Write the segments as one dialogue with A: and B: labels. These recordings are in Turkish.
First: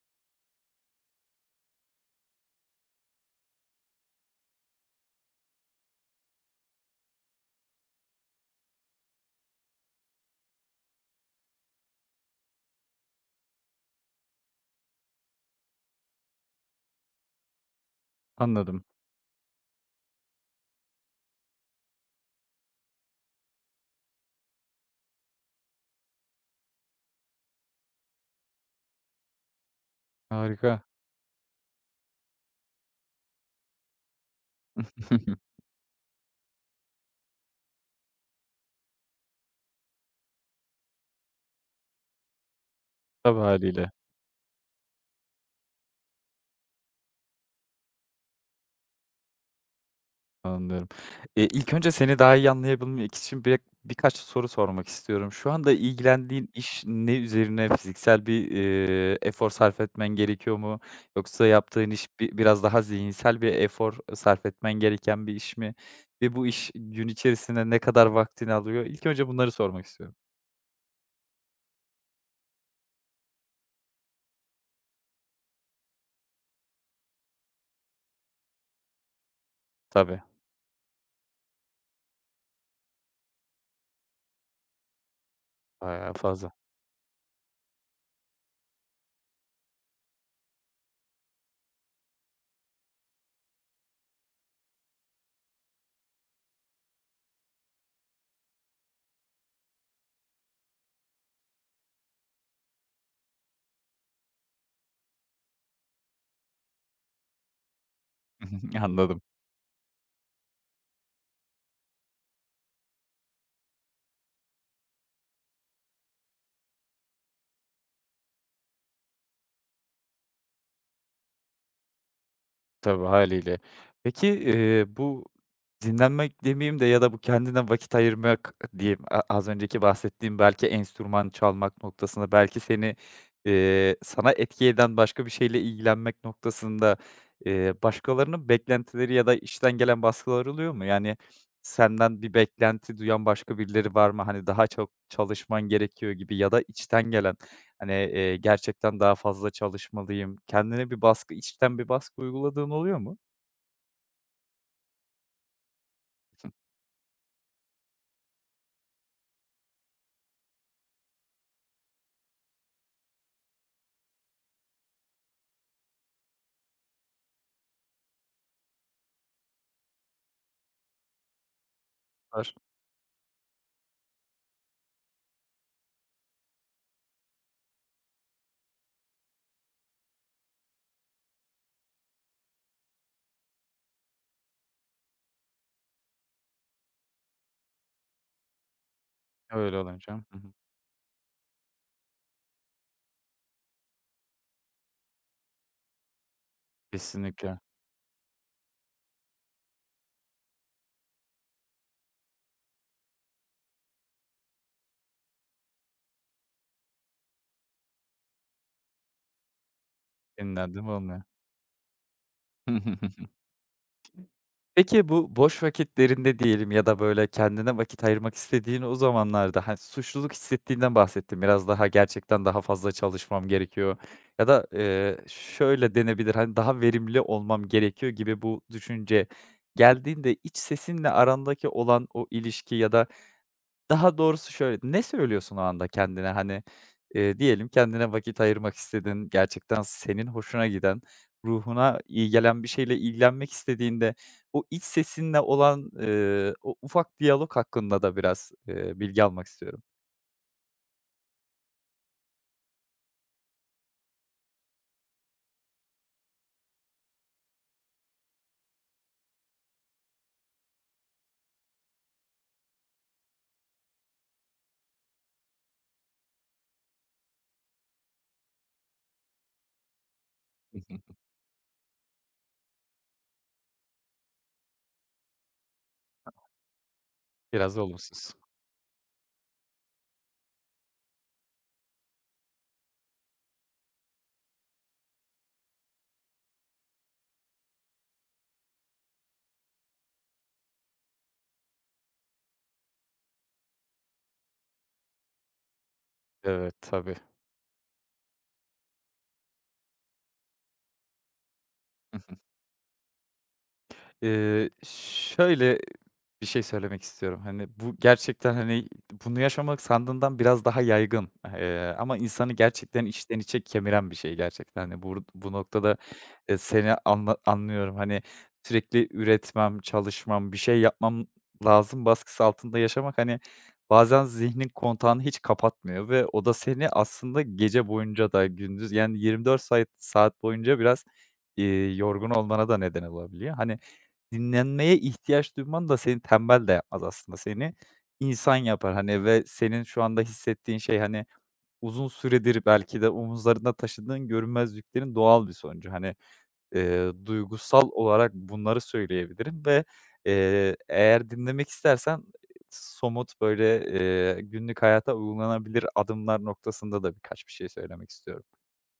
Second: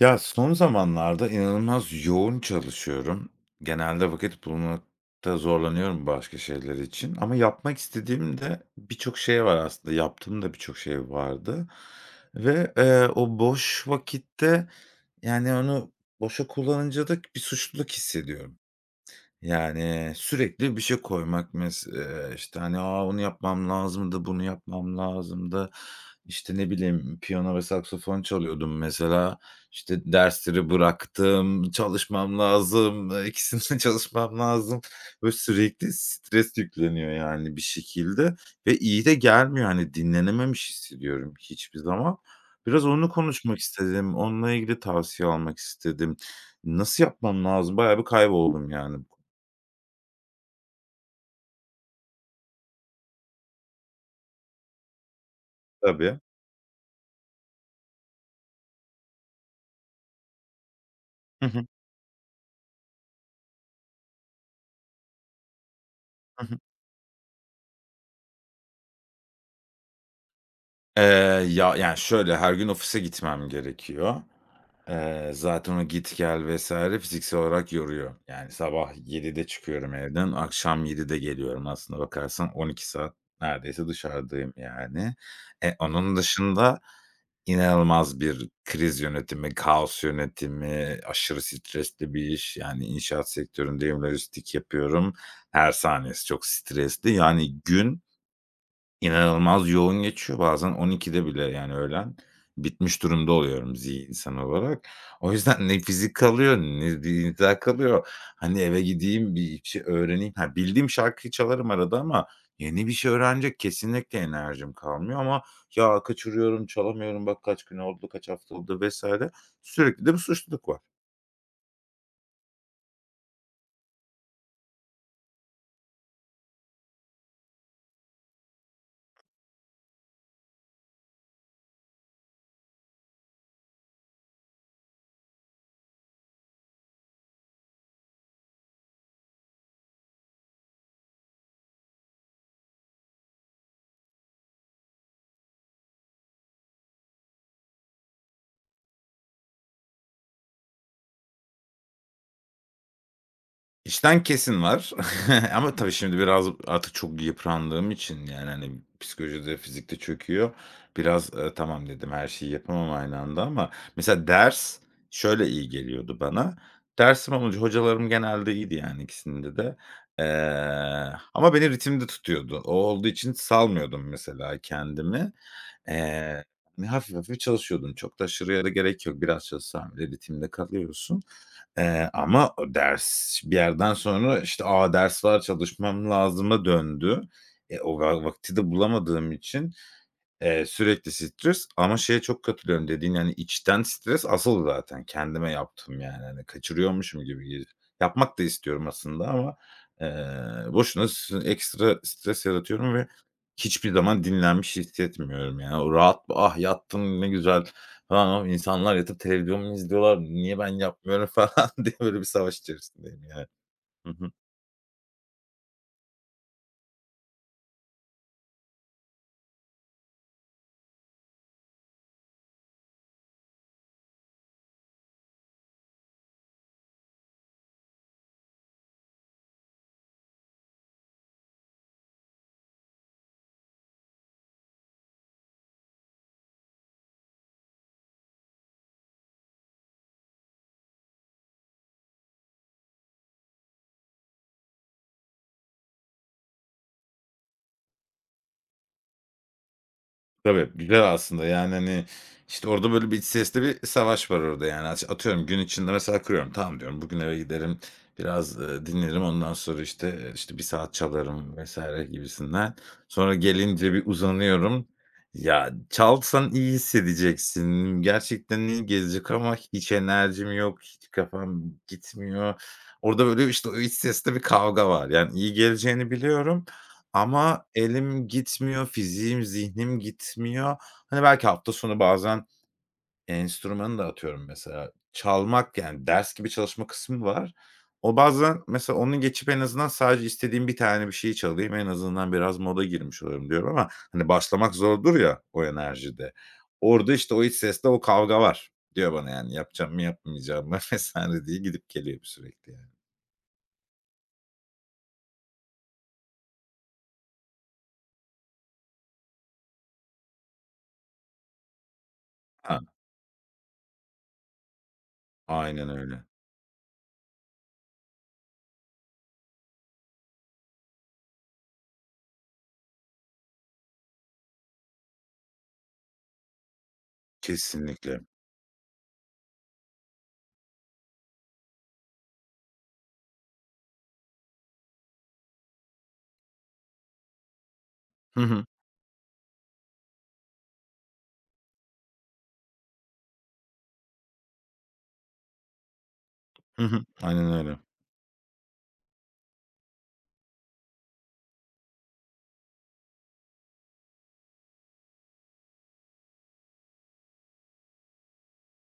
A: Ya, son zamanlarda inanılmaz yoğun çalışıyorum. Genelde vakit bulmakta zorlanıyorum başka şeyler için ama yapmak istediğim de birçok şey var aslında. Yaptığım da birçok şey vardı ve, o boş vakitte, yani, onu boşa kullanınca da bir suçluluk hissediyorum.
B: Anladım.
A: Yani, sürekli bir şey koymak işte, hani, "A, onu yapmam lazımdı, bunu yapmam lazımdı." İşte, ne bileyim, piyano ve saksafon çalıyordum mesela. İşte, dersleri
B: Harika.
A: bıraktım, çalışmam lazım, ikisinde çalışmam lazım. Böyle sürekli stres yükleniyor yani bir şekilde ve iyi de gelmiyor. Hani, dinlenememiş hissediyorum hiçbir zaman. Biraz onu
B: Tabii
A: konuşmak
B: haliyle
A: istedim. Onunla ilgili tavsiye almak istedim. Nasıl yapmam lazım? Bayağı bir kayboldum yani.
B: anlıyorum. İlk önce seni daha iyi anlayabilmek için birkaç soru sormak istiyorum. Şu anda
A: Tabii.
B: ilgilendiğin iş ne üzerine? Fiziksel bir efor sarf etmen gerekiyor mu?
A: Hı
B: Yoksa
A: hı.
B: yaptığın iş biraz daha zihinsel bir efor sarf etmen gereken bir iş mi? Ve
A: Hı
B: bu
A: hı.
B: iş gün içerisinde ne kadar vaktini alıyor? İlk önce bunları sormak istiyorum.
A: Eee, ya, yani, şöyle, her gün ofise gitmem gerekiyor. Zaten o git gel vs. fiziksel olarak yoruyor. Yani sabah 7'de çıkıyorum
B: Tabii,
A: evden, akşam 7'de geliyorum. Aslına bakarsan 12 saat neredeyse dışarıdayım yani. E,
B: bayağı
A: onun
B: fazla.
A: dışında inanılmaz bir kriz yönetimi, kaos yönetimi, aşırı stresli bir iş. Yani inşaat sektöründeyim, lojistik yapıyorum. Her saniyesi çok stresli. Yani gün İnanılmaz yoğun geçiyor. Bazen 12'de bile yani öğlen bitmiş durumda oluyorum zihinsel olarak. O yüzden ne fizik kalıyor ne bir iddia kalıyor. Hani eve
B: Anladım.
A: gideyim bir şey öğreneyim. Ha, bildiğim şarkıyı çalarım arada ama yeni bir şey öğrenecek kesinlikle enerjim kalmıyor ama ya kaçırıyorum, çalamıyorum, bak kaç gün oldu, kaç hafta oldu vesaire. Sürekli de bir suçluluk var.
B: Tabii, hâliyle. Peki, bu dinlenmek demeyeyim de ya da bu kendine vakit ayırmak diyeyim, az önceki bahsettiğim belki enstrüman çalmak noktasında, belki sana etki eden başka bir şeyle ilgilenmek noktasında, başkalarının beklentileri ya da işten gelen baskılar oluyor mu? Yani, senden bir beklenti duyan başka birileri var mı? Hani, daha çok çalışman gerekiyor gibi ya da içten gelen. Hani, gerçekten daha fazla çalışmalıyım. Kendine bir baskı, içten bir baskı uyguladığın oluyor mu?
A: İşten kesin var ama tabii şimdi biraz artık çok yıprandığım için, yani, hani, psikolojide, fizikte çöküyor. Biraz, tamam dedim, her şeyi yapamam aynı anda ama mesela ders şöyle iyi geliyordu bana. Dersim olunca hocalarım genelde iyiydi, yani, ikisinde de. Ama beni ritimde
B: Var.
A: tutuyordu. O olduğu için salmıyordum mesela kendimi. Eee, hafif hafif çalışıyordum. Çok da aşırıya da gerek yok. Biraz çalışsam bile ritimde kalıyorsun. Ama o ders bir yerden sonra, işte, "A, ders var, çalışmam lazım"a döndü. O vakti de bulamadığım için.
B: Öyle olunca. Hı hı.
A: Sürekli stres ama şeye çok katılıyorum dediğin, yani, içten stres asıl zaten kendime yaptım, yani, hani, kaçırıyormuşum gibi
B: Kesinlikle.
A: geliyor. Yapmak da istiyorum aslında ama, boşuna ekstra stres yaratıyorum ve hiçbir zaman dinlenmiş hissetmiyorum, yani. O rahat, "Ah, yattım ne güzel." falan ama insanlar yatıp televizyon mu izliyorlar, niye ben
B: Dinlendim olmuyor.
A: yapmıyorum falan diye böyle bir savaş içerisindeyim, yani.
B: Peki bu boş vakitlerinde diyelim ya da böyle kendine vakit ayırmak istediğin o zamanlarda, hani, suçluluk hissettiğinden bahsettim. Biraz daha gerçekten daha fazla çalışmam gerekiyor ya da, şöyle denebilir, hani, daha verimli olmam gerekiyor gibi bu düşünce geldiğinde iç sesinle arandaki olan o ilişki ya da. Daha doğrusu şöyle, ne söylüyorsun o anda kendine? Hani, diyelim kendine vakit ayırmak istediğin, gerçekten senin hoşuna giden, ruhuna iyi gelen bir şeyle ilgilenmek istediğinde o iç sesinle olan o ufak diyalog hakkında da biraz bilgi almak istiyorum.
A: Tabii, güzel aslında, yani, hani, işte, orada böyle bir iç sesli bir savaş var orada, yani. Atıyorum gün içinde mesela kırıyorum. Tamam diyorum, bugün eve giderim, biraz, dinlenirim, ondan sonra, işte, işte, bir saat çalarım vesaire gibisinden. Sonra gelince bir uzanıyorum. Ya, çalsan iyi hissedeceksin, gerçekten iyi gelecek ama hiç enerjim yok, hiç kafam gitmiyor. Orada böyle, işte, o iç sesli bir kavga var. Yani iyi geleceğini biliyorum ama
B: Biraz
A: elim
B: olumsuz.
A: gitmiyor, fiziğim, zihnim gitmiyor. Hani, belki hafta sonu bazen enstrümanı da atıyorum mesela. Çalmak, yani, ders gibi çalışma kısmı var. O bazen mesela onu geçip en azından sadece istediğim bir tane bir şeyi çalayım, en azından biraz moda girmiş oluyorum diyorum ama, hani, başlamak zordur ya o enerjide.
B: Evet,
A: Orada,
B: tabii.
A: işte, o iç sesle o kavga var. Diyor bana, yani, yapacağım mı, yapmayacağım mı vs. diye gidip geliyor
B: Hı hı.
A: sürekli yani.
B: Şöyle bir şey söylemek istiyorum. Hani, bu gerçekten, hani, bunu yaşamak sandığından biraz daha yaygın, ama insanı
A: Ha,
B: gerçekten içten içe kemiren bir şey gerçekten. Hani, bu
A: aynen
B: noktada,
A: öyle.
B: seni anlıyorum. Hani, sürekli üretmem, çalışmam, bir şey yapmam lazım baskısı altında yaşamak, hani, bazen zihnin kontağını hiç kapatmıyor ve o da seni aslında gece
A: Kesinlikle.
B: boyunca da gündüz yani 24 sayt saat saat boyunca biraz yorgun olmana da neden olabiliyor. Hani, dinlenmeye ihtiyaç duyman da seni tembel de yapmaz aslında. Seni
A: Hı
B: insan
A: hı.
B: yapar, hani, ve senin şu anda hissettiğin şey, hani, uzun süredir belki de omuzlarında taşıdığın görünmez yüklerin doğal bir sonucu. Hani,
A: Hı hı. Aynen öyle.
B: duygusal olarak bunları söyleyebilirim ve, eğer dinlemek istersen somut, böyle, günlük hayata uygulanabilir adımlar noktasında da birkaç bir şey söylemek istiyorum.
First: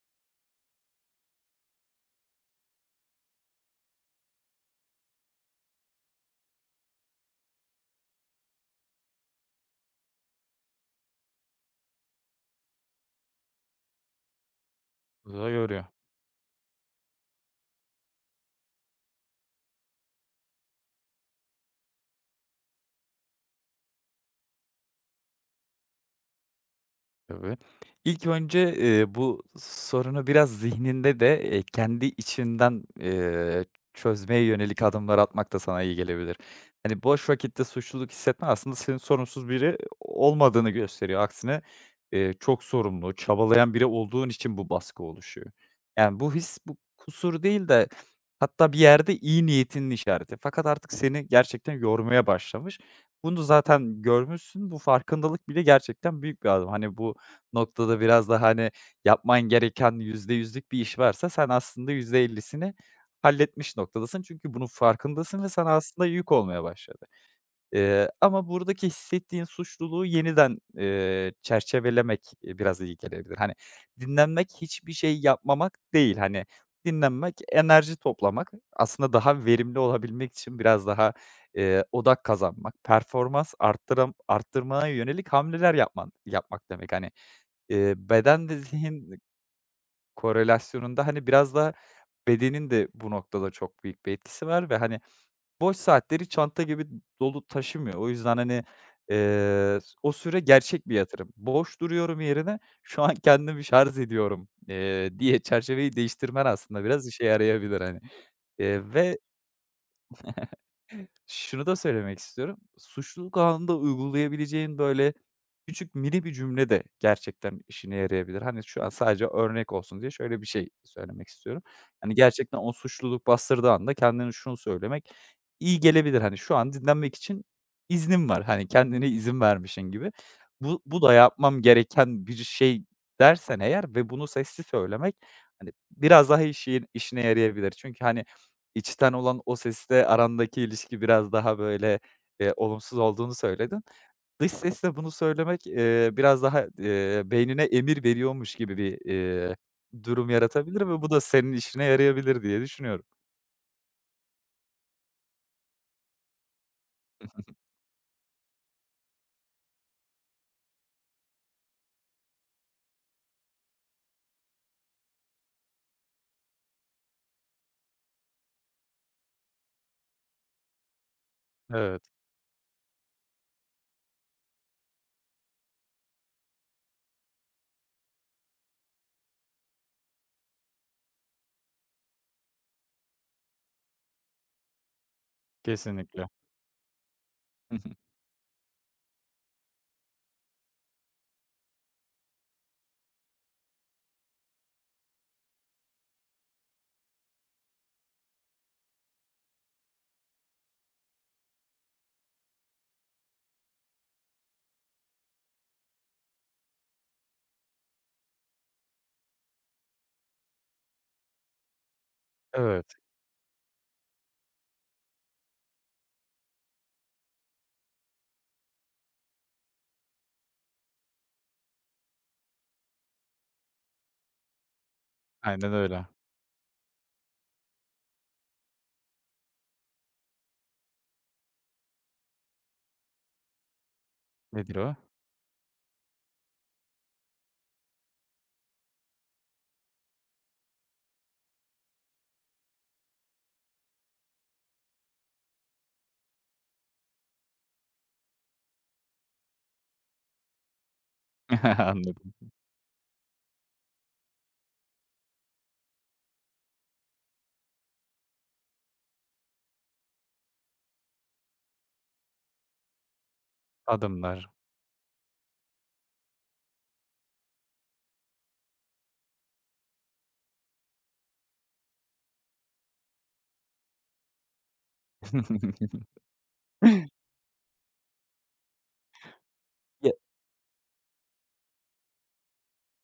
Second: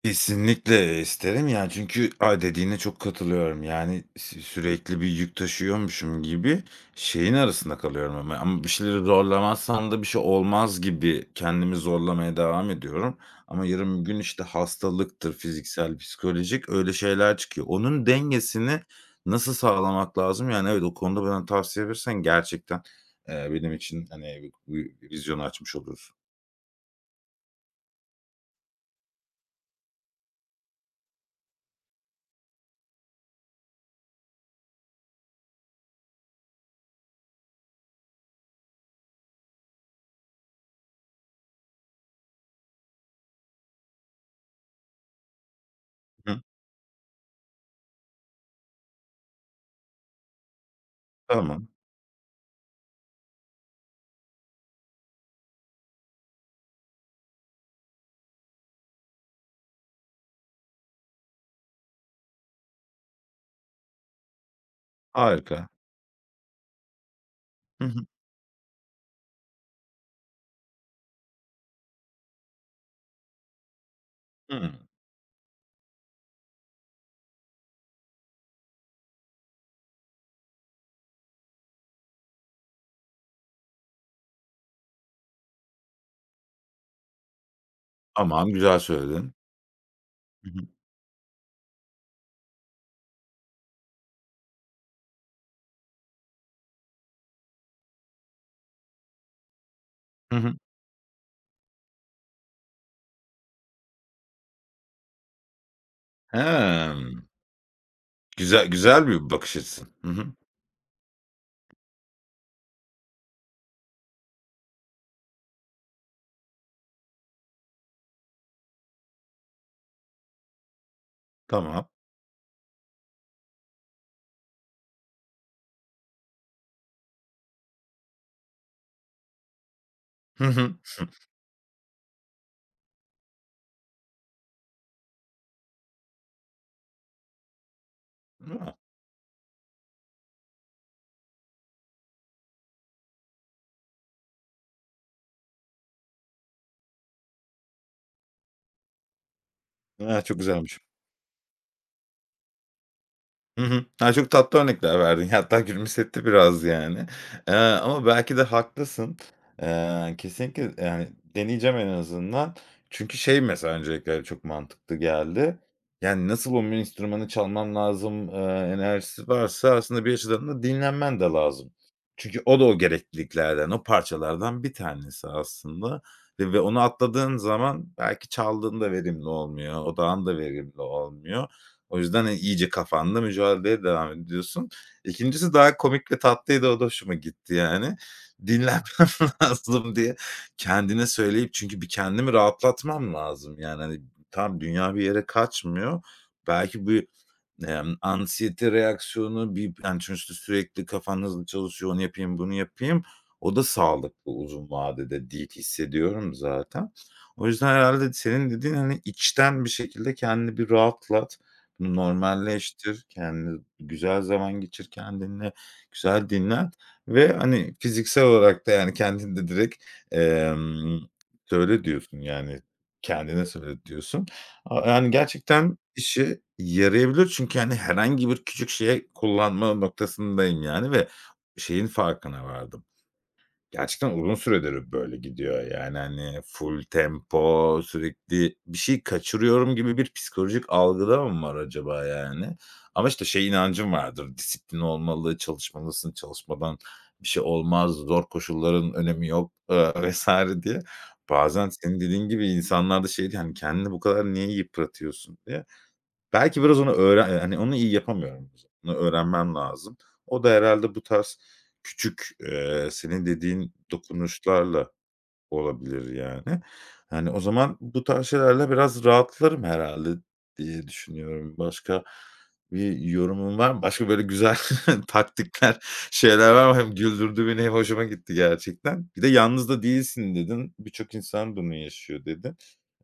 A: Kesinlikle isterim yani çünkü a dediğine çok katılıyorum. Yani sürekli bir yük taşıyormuşum gibi şeyin arasında kalıyorum ama bir şeyleri zorlamazsam da bir şey olmaz gibi kendimi zorlamaya devam ediyorum. Ama yarın bir gün, işte, hastalıktır,
B: Güzel görüyor.
A: fiziksel, psikolojik öyle şeyler çıkıyor. Onun dengesini nasıl sağlamak lazım? Yani evet, o konuda bana tavsiye verirsen gerçekten, benim için, hani, vi vi vizyonu açmış olursun.
B: Tabii. İlk önce, bu sorunu biraz zihninde de, kendi içinden, çözmeye yönelik adımlar atmak da sana iyi gelebilir. Hani, boş vakitte suçluluk hissetmen aslında senin sorumsuz biri olmadığını gösteriyor. Aksine, çok sorumlu, çabalayan biri olduğun için bu baskı oluşuyor. Yani, bu
A: Hı,
B: his bu kusur değil de hatta bir yerde iyi niyetinin işareti. Fakat artık seni
A: tamam,
B: gerçekten yormaya başlamış. Bunu zaten görmüşsün. Bu farkındalık bile gerçekten büyük bir adım. Hani, bu noktada biraz daha, hani, yapman gereken yüzde yüzlük bir iş varsa sen aslında %50'sini halletmiş noktadasın. Çünkü bunun farkındasın ve
A: harika.
B: sana aslında yük olmaya başladı.
A: Hı hı.
B: Ama buradaki hissettiğin suçluluğu yeniden çerçevelemek, biraz iyi gelebilir. Hani, dinlenmek
A: Hıı.
B: hiçbir şey yapmamak değil. Hani, dinlenmek, enerji toplamak, aslında daha verimli olabilmek için biraz daha, odak kazanmak, performans arttırmaya yönelik hamleler yapmak demek. Hani,
A: Tamam,
B: bedenle
A: güzel
B: zihin
A: söyledin. Hı hı.
B: korelasyonunda, hani, biraz da bedenin de bu noktada çok büyük bir etkisi var ve, hani, boş saatleri çanta gibi dolu taşımıyor. O yüzden, hani, o
A: Hı
B: süre
A: hı.
B: gerçek bir yatırım. Boş duruyorum yerine şu an kendimi şarj ediyorum, diye çerçeveyi değiştirmen aslında biraz işe
A: Hımm.
B: yarayabilir, hani.
A: Güzel güzel
B: Ve
A: bir bakış açısı. Hı hı.
B: Şunu da söylemek istiyorum. Suçluluk anında uygulayabileceğin, böyle, küçük mini bir cümle de gerçekten işine yarayabilir. Hani, şu an sadece örnek olsun diye şöyle bir şey söylemek istiyorum.
A: Tamam.
B: Hani, gerçekten o suçluluk bastırdığı anda kendine şunu söylemek iyi gelebilir. Hani, "Şu an dinlenmek için iznim var." Hani, kendine izin vermişsin gibi.
A: Hı hı.
B: "Bu da yapmam gereken bir şey." dersen eğer ve bunu sessiz söylemek, hani, biraz daha işine yarayabilir. Çünkü, hani,
A: A!
B: İçten olan o sesle arandaki ilişki biraz daha, böyle, olumsuz olduğunu söyledin. Dış sesle bunu söylemek, biraz daha, beynine emir veriyormuş gibi bir
A: A,
B: durum
A: çok güzelmiş.
B: yaratabilir ve bu da senin işine yarayabilir diye düşünüyorum.
A: Hı hı. Ya, çok tatlı örnekler verdin. Hatta gülümsetti biraz yani. Ama belki de haklısın. Kesinlikle, yani, deneyeceğim en azından. Çünkü şey mesela öncelikle çok mantıklı geldi. Yani, nasıl 10.000 enstrümanı çalmam lazım, enerjisi varsa aslında bir açıdan da dinlenmen de lazım.
B: Evet,
A: Çünkü o da o gerekliliklerden, o parçalardan bir tanesi aslında ve onu atladığın zaman belki çaldığında verimli olmuyor, odağın da verimli olmuyor. O yüzden, hani, iyice kafanda mücadeleye devam ediyorsun. İkincisi daha komik ve
B: kesinlikle.
A: tatlıydı. O da hoşuma gitti
B: Hı hı.
A: yani. "Dinlenmem lazım." diye kendine söyleyip çünkü bir kendimi rahatlatmam lazım. Yani, hani, tamam dünya bir yere kaçmıyor. Belki bu anksiyete reaksiyonu bir yani, çünkü sürekli kafan hızlı çalışıyor, onu yapayım, bunu yapayım. O da sağlıklı uzun vadede değil, hissediyorum zaten. O yüzden herhâlde senin dediğin, hani, içten bir şekilde kendini bir rahatlat, bunu
B: Evet,
A: normalleştir, kendine güzel zaman geçir kendinle, güzel dinlen ve, hani, fiziksel olarak da, yani, kendin de direkt, emm, söyle diyorsun, yani, kendine söyle diyorsun. A yani,
B: aynen
A: gerçekten
B: öyle.
A: işi yarayabilir çünkü, hani, herhangi bir küçük şeye kullanma noktasındayım, yani, ve şeyin farkına vardım. Gerçekten uzun
B: Nedir
A: süredir
B: o?
A: böyle gidiyor. Yani, hani, full tempo, sürekli bir şey kaçırıyorum gibi bir psikolojik algıda mı var acaba yani? Ama, işte, şey inancım vardır, disiplin olmalı, çalışmalısın, çalışmadan bir şey olmaz, zor koşulların önemi yok, vs. diye. Bazen senin dediğin
B: Anladım.
A: gibi insanlarda şey diyor, hani, "Kendini bu kadar niye yıpratıyorsun?" diye. Belki biraz onu öğren hani onu iyi yapamıyorum. Onu öğrenmem lazım. O da herhâlde bu tarz küçük, senin dediğin
B: Adımlar.
A: dokunuşlarla olabilir yani. Hani, o zaman bu tarz şeylerle biraz rahatlarım herhâlde diye düşünüyorum. Başka bir yorumun var mı? Başka böyle güzel taktikler, şeyler var mı? Hem güldürdü beni hem hoşuma gitti gerçekten. Bir de "Yalnız da
B: Ya.
A: değilsin." dedin. "Birçok insan bunu yaşıyor." dedin.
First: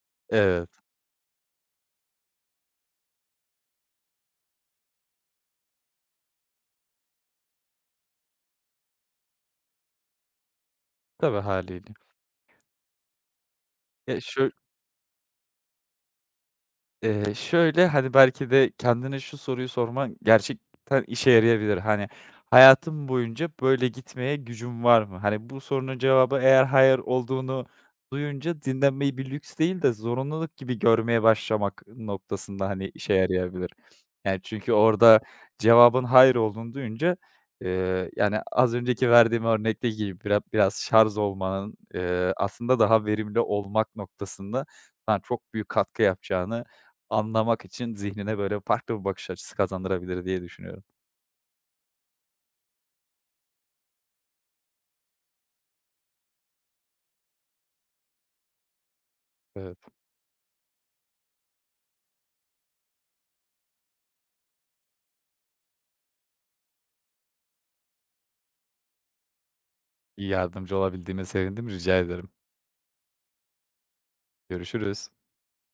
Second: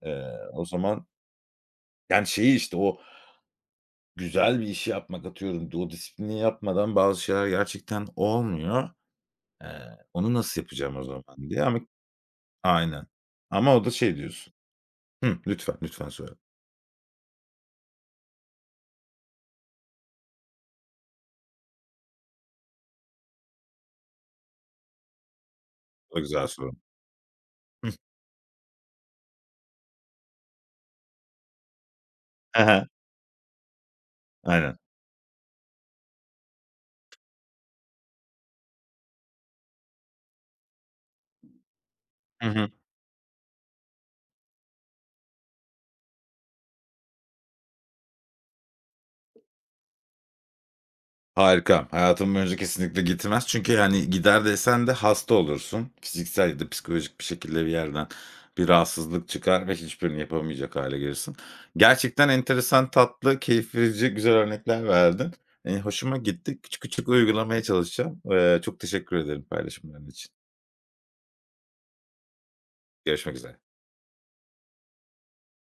A: O
B: Evet,
A: zaman, yani, şeyi, işte, o güzel bir işi yapmak, atıyorum, o disiplini yapmadan bazı şeyler gerçekten olmuyor. Onu nasıl yapacağım o
B: tabii
A: zaman diye ama.
B: hâliyle.
A: Aynen. Ama o da şey
B: Ya, şö
A: diyorsun. Hıh, lütfen, lütfen söyle.
B: Şöyle, hani, belki de kendine şu soruyu sorman gerçekten işe yarayabilir. Hani, hayatım boyunca böyle gitmeye gücüm var mı? Hani, bu sorunun
A: O da
B: cevabı
A: güzel
B: eğer
A: soru.
B: hayır olduğunu
A: Hıh.
B: duyunca dinlenmeyi bir lüks değil de zorunluluk gibi görmeye başlamak
A: He
B: noktasında,
A: he.
B: hani, işe yarayabilir. Yani, çünkü
A: Aynen.
B: orada cevabın hayır olduğunu duyunca, yani, az önceki verdiğim örnekteki gibi biraz şarj olmanın,
A: Hı hı.
B: aslında daha verimli olmak noktasında sana çok büyük katkı yapacağını anlamak için zihnine böyle farklı bir bakış açısı kazandırabilir diye düşünüyorum.
A: Harika. Hayatım boyunca kesinlikle gitmez. Çünkü, hani, gider desen de hasta olursun. Fiziksel ya da psikolojik bir şekilde bir yerden bir rahatsızlık çıkar ve
B: Evet.
A: hiçbirini yapamayacak hale gelirsin. Gerçekten enteresan, tatlı, keyif verici, güzel örnekler verdin. Hoşuma gitti. Küçük küçük uygulamaya çalışacağım. Çok teşekkür ederim paylaşımların
B: İyi
A: için.
B: yardımcı olabildiğime sevindim, rica ederim.
A: Görüşmek üzere.
B: Görüşürüz.